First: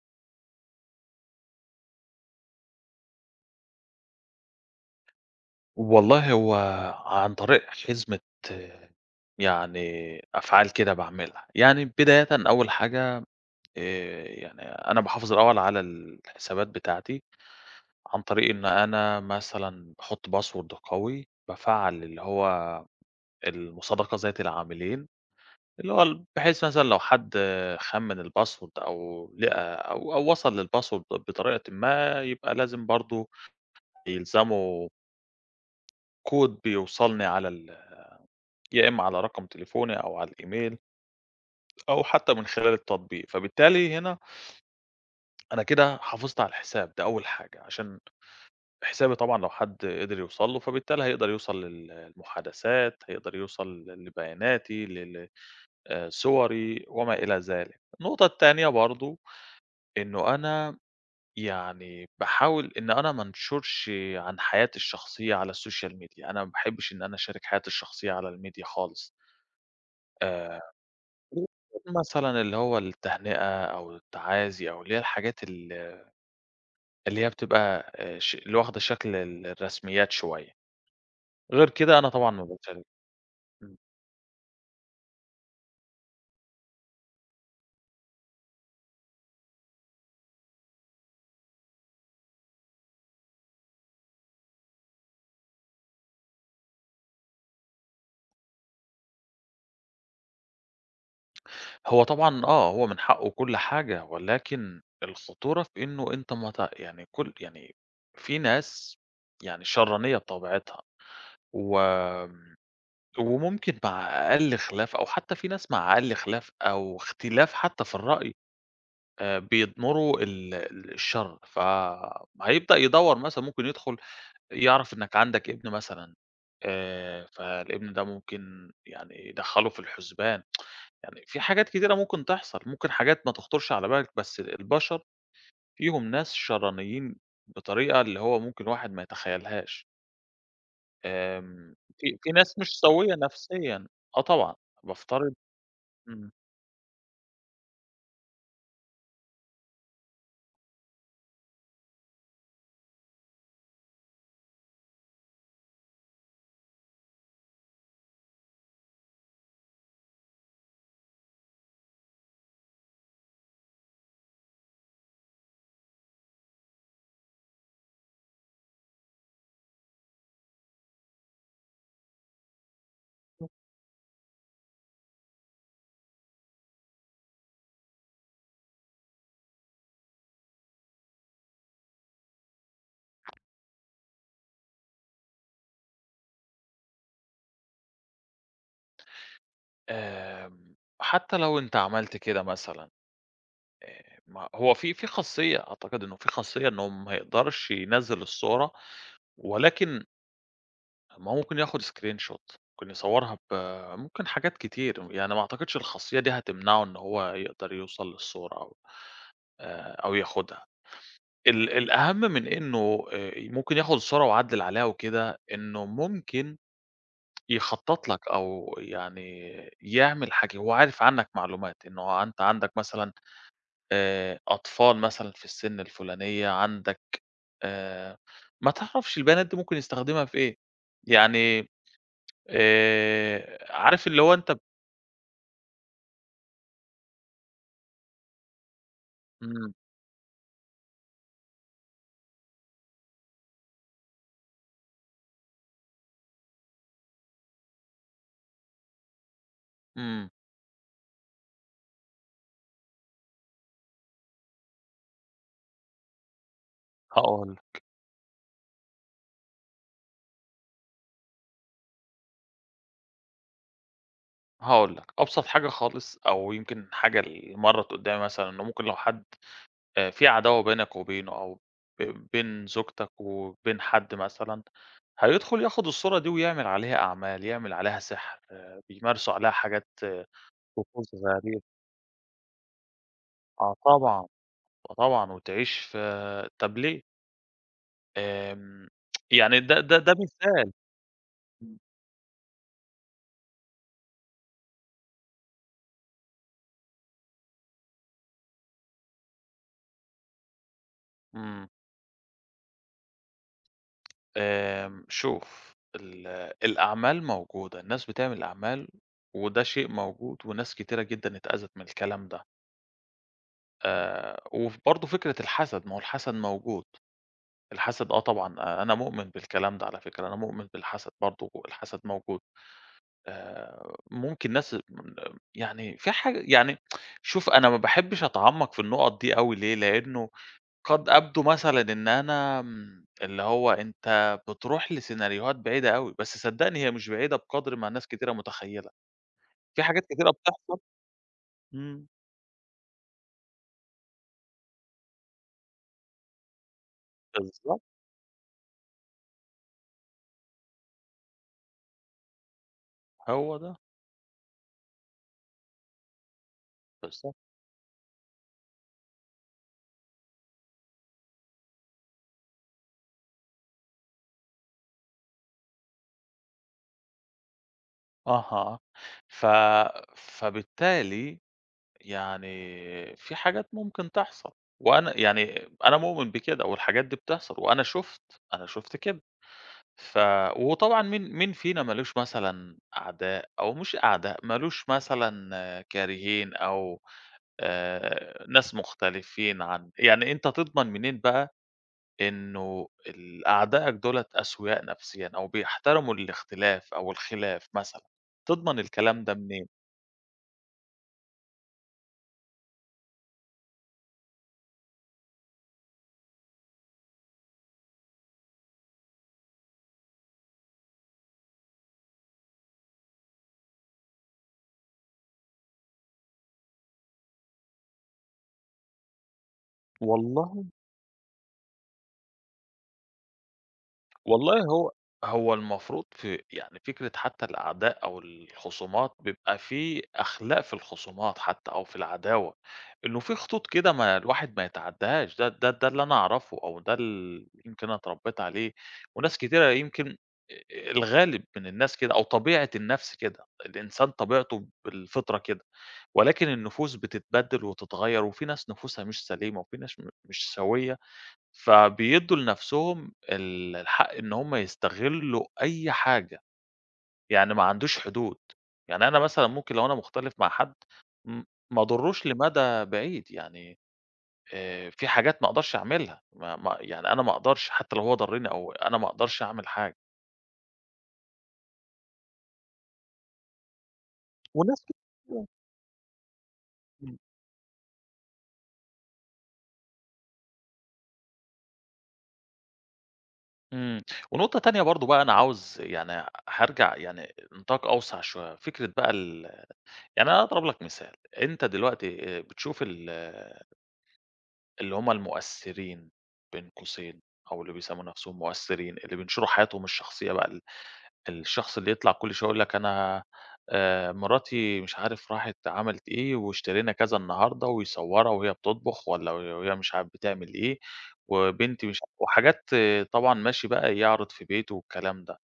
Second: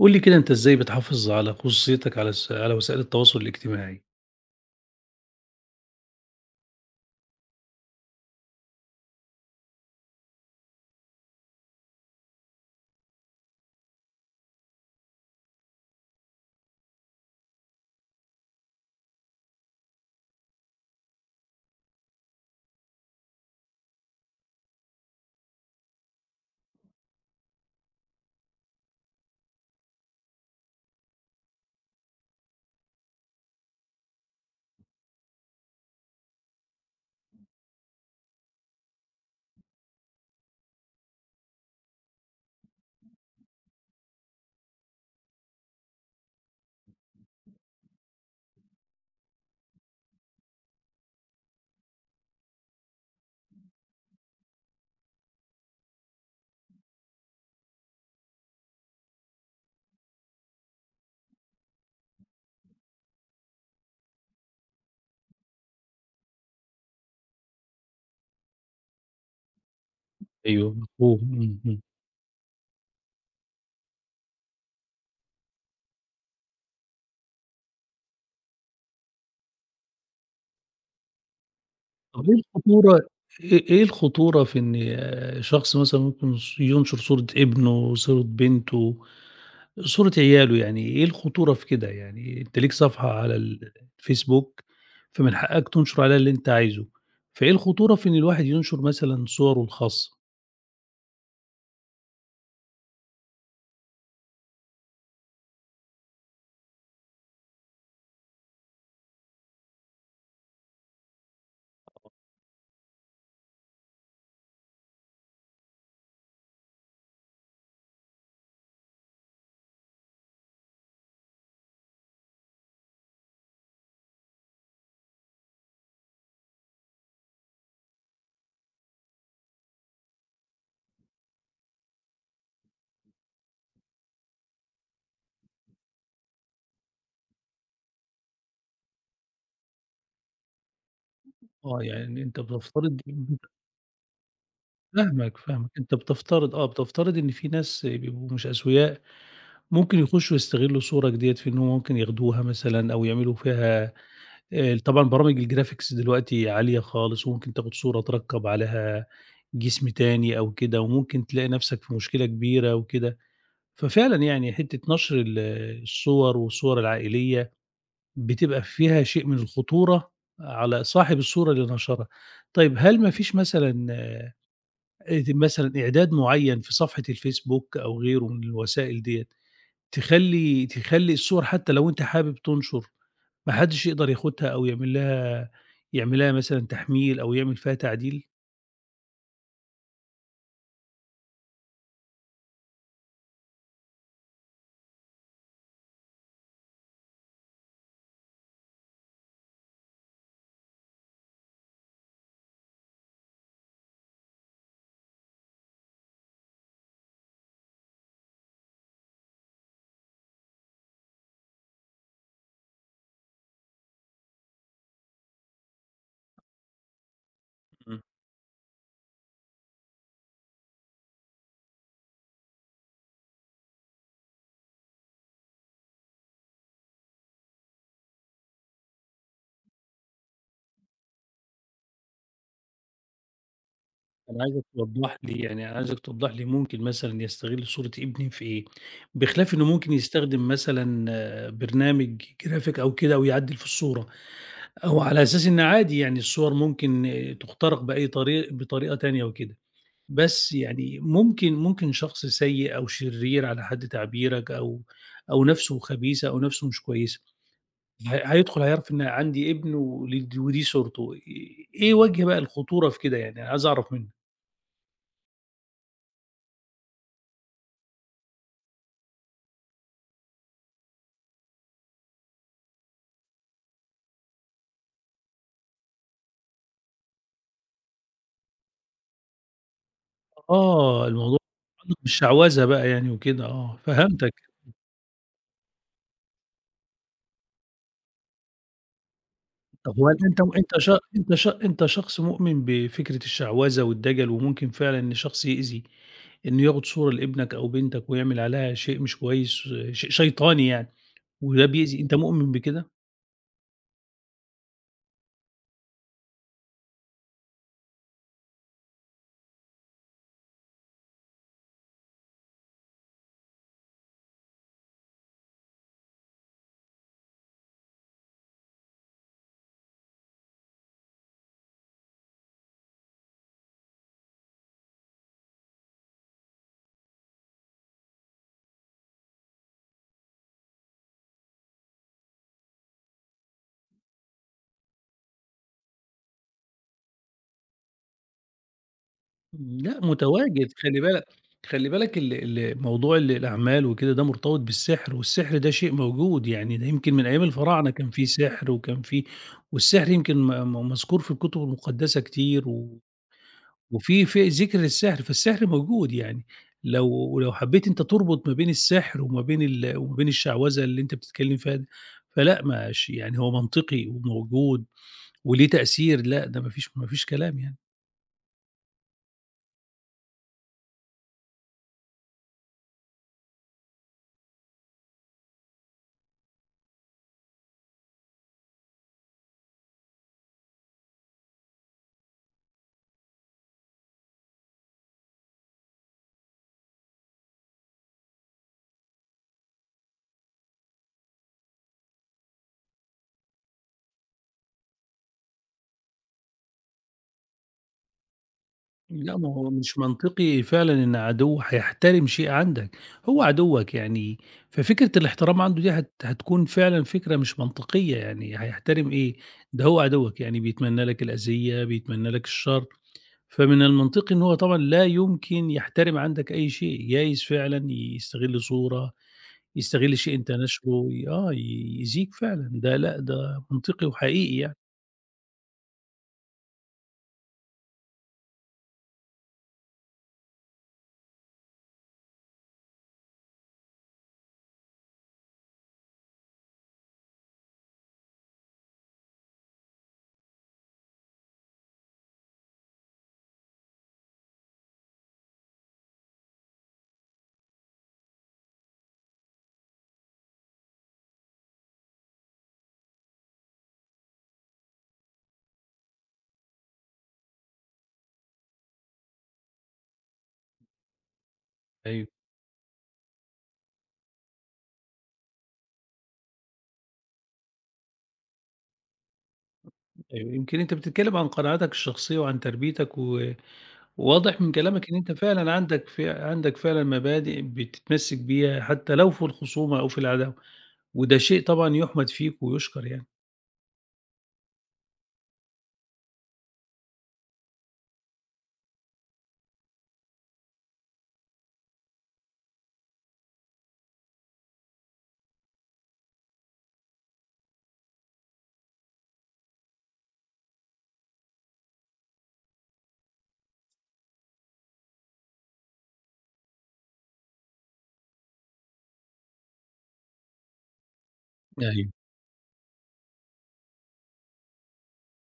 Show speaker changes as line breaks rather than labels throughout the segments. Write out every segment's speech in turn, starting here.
قُل لي كده أنت إزاي بتحافظ على خصوصيتك على وسائل التواصل الاجتماعي؟
والله هو عن طريق حزمة، آه، يعني أفعال كده باعملها. يعني بدايةً أول حاجة، يعني أنا باحافظ الأول على الحسابات بتاعتي، عن طريق إن أنا مثلًا باحط password قوي، بافعّل اللي هو المصادقة ذات العاملين، اللي هو بحيث مثلًا لو حد خمّن الpassword أو لقى أو وصل للpassword بطريقةٍ ما، يبقى لازم برضه يلزمه كود بيوصلني على ال يا إما على رقم تليفوني أو على الإيميل أو حتى من خلال التطبيق. فبالتالي هنا أنا كده حافظت على الحساب ده أول حاجة، عشان حسابي طبعًا لو حد قدر يوصل له فبالتالي هيقدر يوصل للمحادثات، هيقدر يوصل لبياناتي لل صوري وما إلى ذلك. النقطة التانية برضه إنه أنا يعني باحاول إن أنا ما انشرش عن حياتي الشخصية على السوشيال ميديا. أنا ما باحبش إن أنا أشارك حياتي الشخصية على الميديا خالص. آآ
أيوه، مفهوم. اهم.
مثلًا اللي هو التهنئة أو التعازي أو اللي هي الحاجات اللي هي بتبقى ش اللي واخدة شكل الرسميات شوية. غير كده أنا
طب
طبعًا
إيه
ما باشارك
الخطورة إيه
إمم.
إيه الخطورة في إن شخص مثلًا ممكن ينشر صورة ابنه، صورة بنته، صورة عياله يعني، إيه الخطورة في كده يعني؟ أنت ليك صفحة على الفيسبوك، فمن حقك تنشر عليها اللي أنت عايزه، فإيه الخطورة في إن الواحد ينشر مثلًا صوره الخاصة؟
هو طبعًا، هو من حقّه كل حاجة، ولكن الخطورة في إنه أنت ما ت يعني كل يعني في ناس يعني شرانية بطبيعتها، و وممكن مع أقل خلاف، أو حتى في ناس مع أقل خلاف أو اختلاف حتى في الرأي، بيضمروا ال ال الشر. فهيبدأ يدوّر، مثلًا ممكن يدخل يعرف إنك عندك ابن مثلًا. فالابن ده ممكن يعني يدخّله في الحُسبان. يعني في حاجات كتيرة ممكن تحصل، ممكن حاجات ما تخطرش على بالك، بس البشر فيهم ناس شرانيين بطريقة اللي هو ممكن الواحد ما يتخيّلهاش. في
يعني
في
أنت
ناس مش
بتفترض.
سوية نفسيًا. آه طبعًا، بافترض.
فاهمك، فاهمك، أنت
إمم.
بتفترض إن في ناس بيبقوا مش أسوياء ممكن يخشوا يستغلوا صورك ديّة في إن هُم ممكن ياخدوها مثلًا أو يعملوا فيها. طبعًا برامج الgraphics دلوقتي عالية خالص وممكن تاخد صورة تركّب عليها جسم تاني أو كده، وممكن تلاقي نَفْسك في مشكلة كبيرة وكده. ففعلًا يعني حتّة نشر الصور والصور العائلية بتبقى فيها شيء من الخطورة على صاحب الصورة اللي نشرها. طيب هل ما فيش مثلًا إعداد معيّن في صفحة الفيسبوك أو غيره من الوسائل ديّة تخلّي الصور حتى لو أنت حابب تنشر، ما حدّش يقدر ياخدها أو يعمل لها مثلًا تحميل أو يعمل فيها تعديل؟
آمم. حتى لو أنت عملت كده مثلًا، ما هو في خاصية، أعتقد إنه في خاصية إنه ما يقدرش ينزّل الصورة، ولكن ما هو ممكن ياخد screenshot، ممكن يصوّرها ممكن حاجات كتير. يعني ما أعتقدش الخاصية دي هتمنعه إن هو يقدر يوصل للصورة أو ياخدها. الأهم من إنه ممكن ياخد الصورة ويعدّل عليها وكده، إنه ممكن
إمم.
يخطّط لك، أو يعني يعمل حاجة هو عارف عنّك معلومات، إنه أنت عندك مثلًا، أطفال مثلًا في السِن الفُلانية، عندك، آآ، ما تعرفش البيانات دي ممكن يستخدمها في إيه. يعني عارف اللي هو
أنا
أنت.
عايزك توضّح لي يعني انا عايزك توضّح لي ممكن مثلًا يستغل صورة ابني في إيه؟ بخلاف إنه
إمم.
ممكن يستخدم مثلًا برنامج graphic أو كده ويعدّل في الصورة، أو على أساس إن عادي يعني الصور ممكن تُخترق بأي طريق بطريقة تانية وكده.
إمم.
بس يعني ممكن شخص سيء أو شرير على حد تعبيرك أو نَفْسه خبيثة أو نَفْسه مش كويسة،
هاقول لك.
هيدخل هيعرف إن عندي ابن ودي صورته، إيه وجه بقى الخطورة في كده يعني؟ عايز أعرف منّك.
هاقول لك، أبسط حاجة خالص أو يمكن حاجة اللي مرّت قدّامي، مثلًا إنه ممكن لو حد، في عداوة بينك وبينه، أو ب بين زوجتك وبين حد مثلًا، هيدخل ياخد الصورة دي ويعمل عليها أعمال، يعمل عليها سحر. بيمارسوا عليها حاجات،
آه،
طقوس
الموضوع
غريبة.
مش شعوذة بقى يعني وكده،
آه طبعًا.
فهمتك.
آه طبعًا، وتعيش في، طب ليه؟ آمم، يعني
طب هو
ده
أنت
مثال.
أنت ش أنت ش
إمم.
أنت شخص مؤمن بفكرة الشعوذة والدجل، وممكن فعلًا إن شخص يأذي، إنه ياخد صورة لابنك أو بنتك ويعمل عليها شيء مش كويس، شيطاني يعني، وده
آمم.
بيأذي؟ أنت مؤمن بكده؟
آمم. شوف الأعمال موجودة، الناس بتعمل أعمال، وده شيء موجود، وناس كتيرة جدًا اتأذت من الكلام ده. وف برضه فكرة الحسد، ما هو الحسد موجود، الحسد آه طبعًا، أنا مؤمن بالكلام ده على فكرة، أنا مؤمن بالحسد برضه، الحسد موجود. ممكن ناس يعني في حاجة يعني شوف أنا ما باحبش أتعمّق في النقط دي أوي ليه، لإنه قد أبدو مثلًا إن أنا، اللي هو أنت بتروح لسيناريوهات بعيدة أوي، بس صدّقني هي مش بعيدة بقدر ما ناس كتيرة متخيّلة. في
لأ،
حاجات كتيرة
متواجد.
بتحصل.
خلي بالك، خلي
إمم.
بالك ال ال موضوع الأعمال وكده ده مرتبط بالسحر، والسحر ده شيء موجود يعني، ده يمكن من أيام
بالضبط.
الفراعنة كان في سحر وكان في والسحر يمكن م م مذكور في الكتب المقدسة كتير، و
هو ده.
وفي في ذكر للسحر، فالسحر موجود يعني.
بالضبط.
لو حبّيت أنت تربط ما بين السحر وما بين الشعوذة اللي أنت بتتكلّم فيها دي، فلأ، يعني هو منطقي وموجود وليه تأثير، لأ ده ما فيش كلام يعني.
أها. ف فبالتالي يعني في حاجات ممكن تحصل، وأنا يعني أنا مؤمن بكده والحاجات دي بتحصل، وأنا شُفت، أنا شُفت كده. ف وطبعًا مين مين فينا مالوش مثلًا أعداء أو مش أعداء، مالوش مثلًا، كارهين، أو ناس مختلفين عن، يعني أنت تضمن منين بقى إنه أعدائك دُولة أسوياء نفسيًا، أو بيحترموا الاختلاف أو الخلاف مثلًا. تضمن الكلام ده
لأ، ما
منين؟
هو مش منطقي فعلًا إن عدو هيحترم شيء عندك، هو عدوّك يعني، ففكرة الاحترام عنده دي هتكون فعلًا فكرة مش منطقية، يعني هيحترم إيه؟ ده هو عدوّك، يعني بيتمنّى لك الأذية، بيتمنّى لك الشر. فمن المنطقي إن هو طبعًا لا يمكن يحترم عندك أي شيء، جايز فعلًا يستغل صورة، يستغل شيء أنت
والله
ناشره، ي آه، يأذيك فعلًا، ده لأ، ده منطقي وحقيقي
والله
يعني.
هو المفروض في يعني فكرة، حتى الأعداء أو الخصومات بيبقى في أخلاق في الخصومات، حتى أو في العداوة، إنه في خطوط كده ما الواحد ما يتعداهاش. ده اللي أنا أعرفه، أو ده اللي يمكن أنا اتربيت عليه، وناس كتيرة يمكن الغالب من الناس كده، أو طبيعة النفس كده، الإنسان طبيعته بالفطرة كده، ولكن النفوس بتتبدل وتتغير، وفي ناس نفوسها مش سليمة، وفي ناس مش سوية، فبيدّوا لنَفْسهم الحق إن هم يستغلّوا أي حاجة. يعني ما عندوش حدود. يعني أنا مثلًا ممكن لو أنا مختلف مع حد، م ما أضُرّوش
أيوه.
لمدى بعيد. يعني في حاجات ما أقدرش أعملها، ما يعني أنا ما أقدرش، حتّى لو هو ضرّني، أو أنا ما أقدرش أعمل حاجة.
أيوه، يمكن أنت بتتكلم عن قناعاتك الشخصية وعن تربيتك، وواضح من
وناس كده.
كلامك إن أنت فعلًا عندك، عندك فعلًا
إمم.
مبادئ بتتمسك بيها حتى لو في الخصومة أو في العداوة، وده شيء طبعًا يُحمد فيك ويُشكر يعني.
إمم. ونقطة تانية برضه بقى، أنا عاوز يعني هارجع يعني نطاق أوسع شوية، فكرة بقى يعني أنا أضرب لك مثال. أنت دلوقتي بتشوف اللي هم المؤثّرين بين قوسين، أو اللي بيسموا نفسهم مؤثّرين، اللي بينشروا حياتهم الشخصية بقى. الشخص اللي يطلع كل شوية يقول لك أنا مراتي مش عارف راحت عملت إيه، واشترينا كذا النهارده، ويصورها وهي بتطبخ، والّا وهي مش عارف بتعمل إيه، وبنتي مش
أيوه.
وحاجات، طبعًا ماشي بقى يعرض في بيته والكلام ده.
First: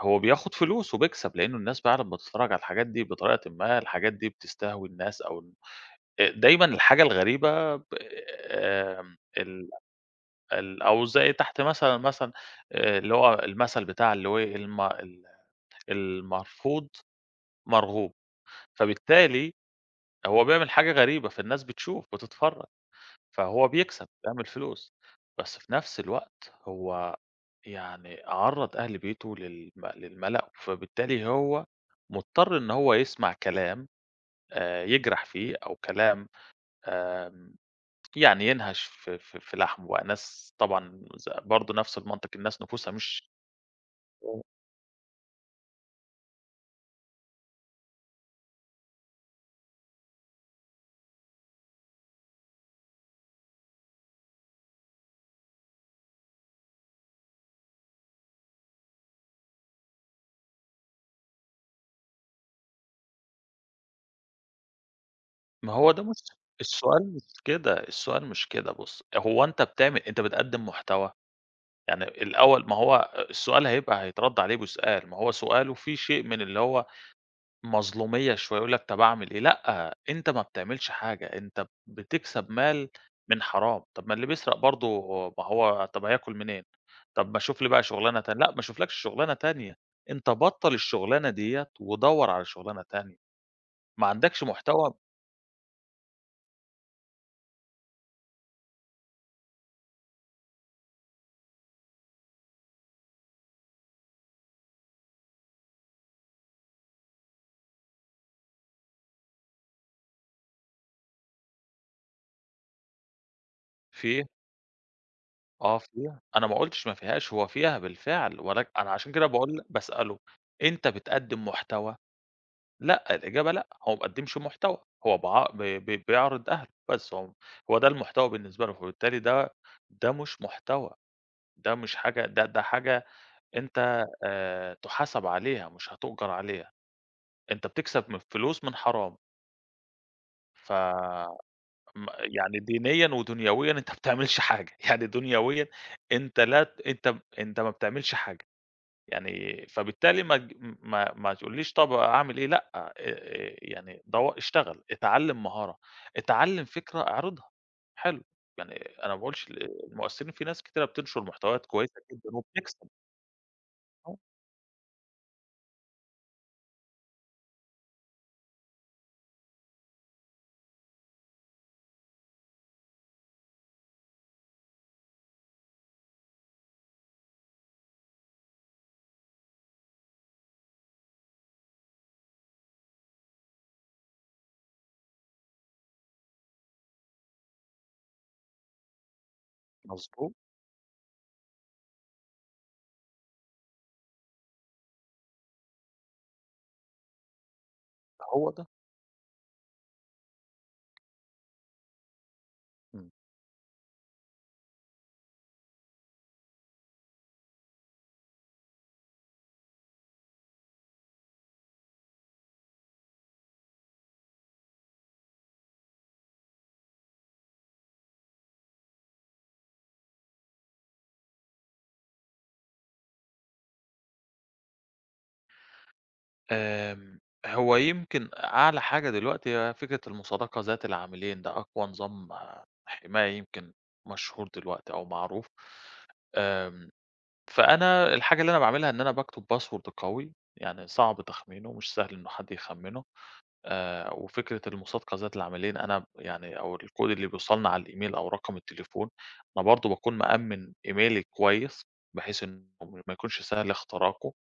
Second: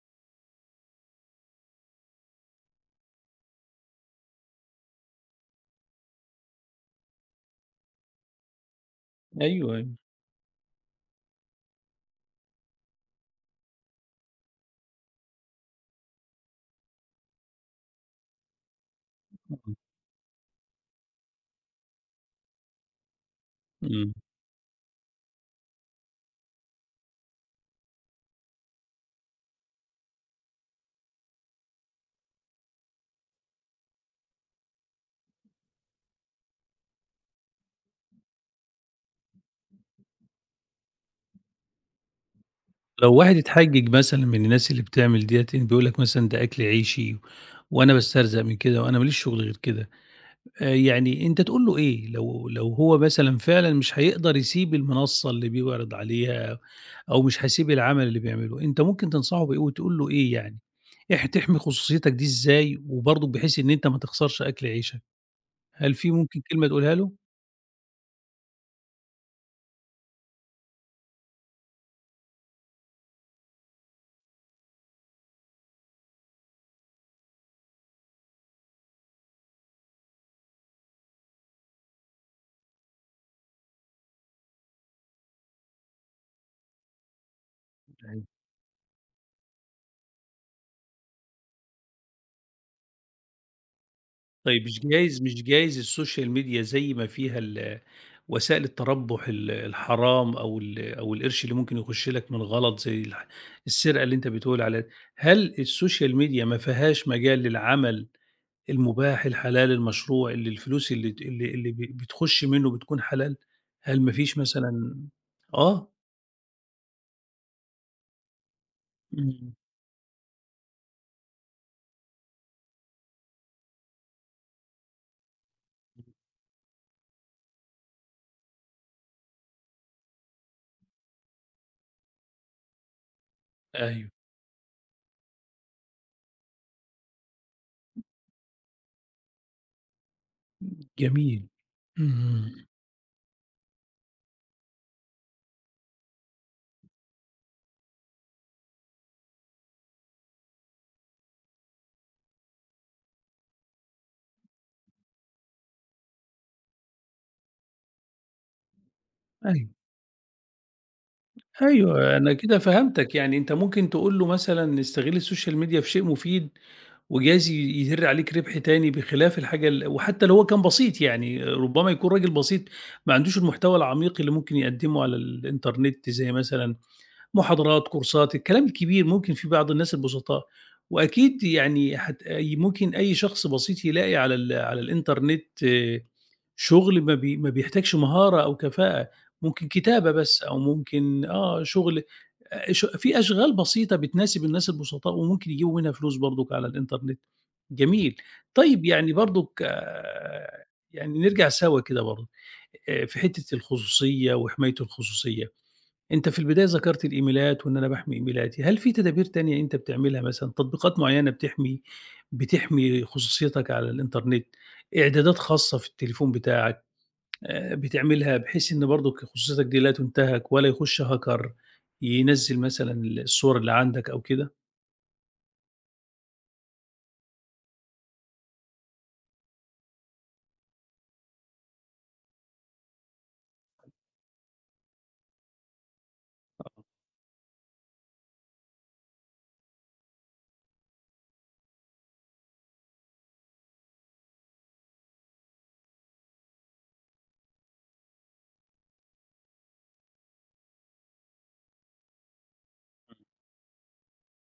هو بياخد فلوس وبيكسب، لإنه الناس بقى لمّا بتتفرّج على الحاجات دي بطريقةٍ ما، الحاجات دي بتستهوي الناس، أو ال دايمًا الحاجة الغريبة ب آمم ال
أيوه، أيوه.
ال أو زي تحت مثلًا، اللي هو المثل بتاع اللي هو إيه، المرفوض مرغوب. فبالتالي
إمم.
هو بيعمل حاجة غريبة، فالناس بتشوف، بتتفرّج، فهو بيكسب،
إمم.
بيعمل فلوس. بس في نفس الوقت هو يعني عرّض أهل بيته للملأ، فبالتالي هو مضطر إن هو يسمع كلام يجرح فيه، أو كلام آمم يعني ينهش في لحمه بقى. ناس طبعًا برضه نفس المنطق، الناس نفوسها
لو
مش،
واحد اتحجج مثلًا من الناس اللي بتعمل ديّة، بيقول لك مثلًا ده أكل عيشي وأنا باسترزق من كده وأنا ما ليش شغل غير كده، يعني أنت تقول له إيه؟ لو هو مثلًا فعلًا مش هيقدر يسيب المنصة اللي بيعرض عليها أو مش هيسيب العمل اللي بيعمله، أنت ممكن تنصحه بإيه وتقول له إيه يعني؟ تحمي خصوصيتك دي إزاي وبرضه بحيث إن أنت ما تخسرش أكل عيشك؟
ما هو
هل
ده
في
بُص.
ممكن كلمة تقولها
السؤال
له؟
مش كده، السؤال مش كده بُص. هو أنت بتقدّم محتوى؟ يعني الأول ما هو السؤال هيبقى هيترد عليه بسؤال، ما هو سؤاله فيه شيء من اللي هو مظلومية شوية، يقول لك طب أعمل إيه؟ لأ، أنت ما بتعملش حاجة، أنت بتكسب مال من حرام. طب ما اللي بيسرق برضه، ما هو طب هياكل منين؟ طب ما شوف لي بقى شغلانة تانية. لأ، ما اشوفلكش شغلانة تانية. أنت بطّل الشغلانة ديّة ودوّر على شغلانة تانية، ما عندكش
طيب، مش
محتوى.
جايز مش جايز السوشيال ميديا زي ما فيها وسائل التربُّح، الحرام، أو القرش اللي ممكن يخُش لك من غلط زي السرقة اللي أنت بتقول عليها، هل السوشيال ميديا ما فيهاش مجال للعمل المباح، الحلال، المشروع، اللي الفلوس اللي ت اللي اللي ب بتخُش منه بتكون حلال؟ هل ما
في
فيش مثلًا؟
آه
آه.
فيها، أنا ما قُلتش ما فيهاش، هو فيها بالفعل. ولك أنا عشان كده
إمم.
باقول باسأله: أنت بتقدّم محتوى؟ لأ، الإجابة لأ، هو ما بيقدّمش محتوى، هو باع ب ب بيعرض أهله بس. هو ده المحتوى بالنسبة له. فبالتالي ده مش محتوى، ده مش حاجة، ده حاجة أنت
أيوه.
تُحاسب عليها، مش هتؤجر عليها. أنت بتكسب من فلوس من حرام. ف
جميل.
م
إمم.
يعني دينيًا ودنيويًا أنت ما بتعملش حاجة. يعني دنيويًا أنت لا ت أنت ما بتعملش حاجة. يعني فبالتالي ما تقوليش طب أعمل إيه. لأ، يعني اشتغل، اتعلّم مهارة، اتعلّم فكرة اعرضها. حلو. يعني أنا ما باقولش
أيوه.
المؤثرين في ناس كتيرة بتنشر محتويات كويسة
أيوه،
جدًا
أنا كده
وبتكسب.
فهمتك، يعني أنت ممكن
آه.
تقول له مثلًا استغل السوشيال ميديا في شيء مفيد، وجايز يدِر عليك ربح تاني بخلاف الحاجة، وحتى لو هو كان بسيط يعني، ربما يكون راجل بسيط ما عندوش المحتوى العميق اللي ممكن يقدّمه على الإنترنت، زي مثلًا محاضرات، كورسات، الكلام الكبير ممكن في بعض الناس البسطاء، وأكيد يعني ممكن أي شخص بسيط يلاقي على الإنترنت شغل ما بيحتاجش مهارة أو كفاءة، ممكن كتابة
مضبوط.
بس أو ممكن آه، شغل ش في أشغال بسيطة بتناسب الناس البسطاء وممكن يجيبوا منها فلوس برضُك على الإنترنت. جميل.
هو ده.
طيب يعني برضُك، يعني نرجع سوا كده برضه،
إمم.
في حتّة الخصوصية وحماية الخصوصية، أنت في البداية ذكرت الإيميلات وإن أنا باحمي إيميلاتي، هل في تدابير تانية أنت بتعملها مثلًا، تطبيقات معيّنة بتحمي خصوصيتك على الإنترنت، إعدادات خاصة في التليفون بتاعك؟ بتعملها بحيث إن برضُك خصوصيتك دي لا تُنتهك ولا يخُش hacker ينزّل مثلًا الصور اللي عندك أو كده.
آمم، هو يمكن أعلى حاجة دلوقتي هي فكرة المصادقة ذات العاملين. ده أقوى نظام حماية يمكن مشهور دلوقتي أو معروف. آمم فأنا الحاجة اللي أنا باعملها إن أنا باكتب password قوي، يعني صعب تخمينه، مش سهل إنه حد يخمّنه. وفكرة المُصادقة ذات العاملين، أنا يعني أو الكود اللي بيوصلنا على الإيميل أو رقم التليفون، أنا برضه باكون مأمِّن إيميلي كويس، بحيث إنه ما يكونش سهل اختراقه.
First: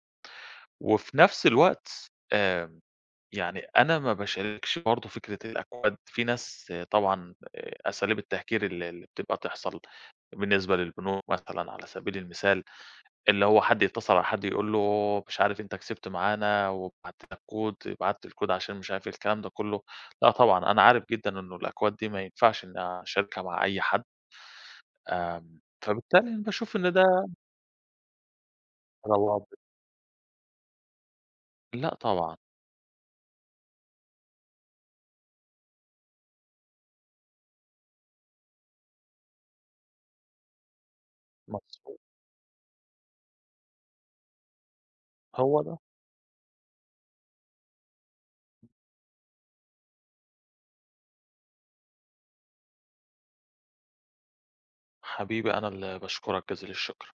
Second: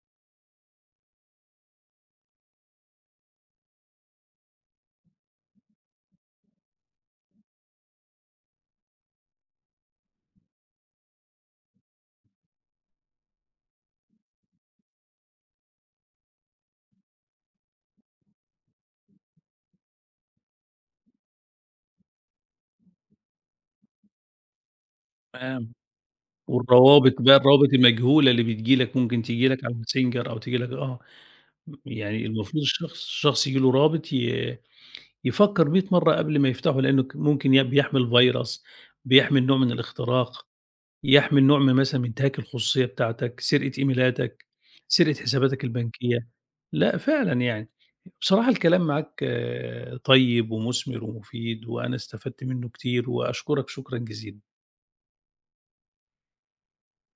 وفي نفس الوقت آمم يعني أنا ما باشاركش برضه فكرة الأكواد. في ناس طبعًا، أساليب التهكير اللي بتبقى تحصل بالنسبة للبنوك مثلًا، على سبيل المثال اللي هو حد يتصل على حد يقول له مش عارف أنت كسبت معانا وبعت لك كود، بعت الكود عشان مش عارف إيه، الكلام ده كله. لأ طبعًا، أنا عارف جدًا إنه الأكواد دي ما ينفعش إني أشاركها مع أي حد.
تمام.
فبالتالي أنا باشوف إن ده،
والروابط بقى، الروابط المجهولة اللي بتيجي لك، ممكن تيجي
روابط،
لك على messenger أو تيجي لك،
لأ
يعني
طبعًا.
المفروض الشخص ييجي له رابط، يفكّر 100 مرّة قبل ما يفتحه، لإنه ممكن بيحمل فيروس، بيحمل نوع من الاختراق، يحمل نوع من مثلًا
مضبوط.
من انتهاك الخصوصية بتاعتك، سرقة إيميلاتك، سرقة
هو
حساباتك
ده.
البنكية. لأ، فعلًا يعني. بصراحة الكلام معاك طيب ومُثمر ومفيد، وأنا استفدت منه كتير وأشكرك شكرًا جزيلًا.
حبيبي، أنا اللي باشكرك جزيل الشكر.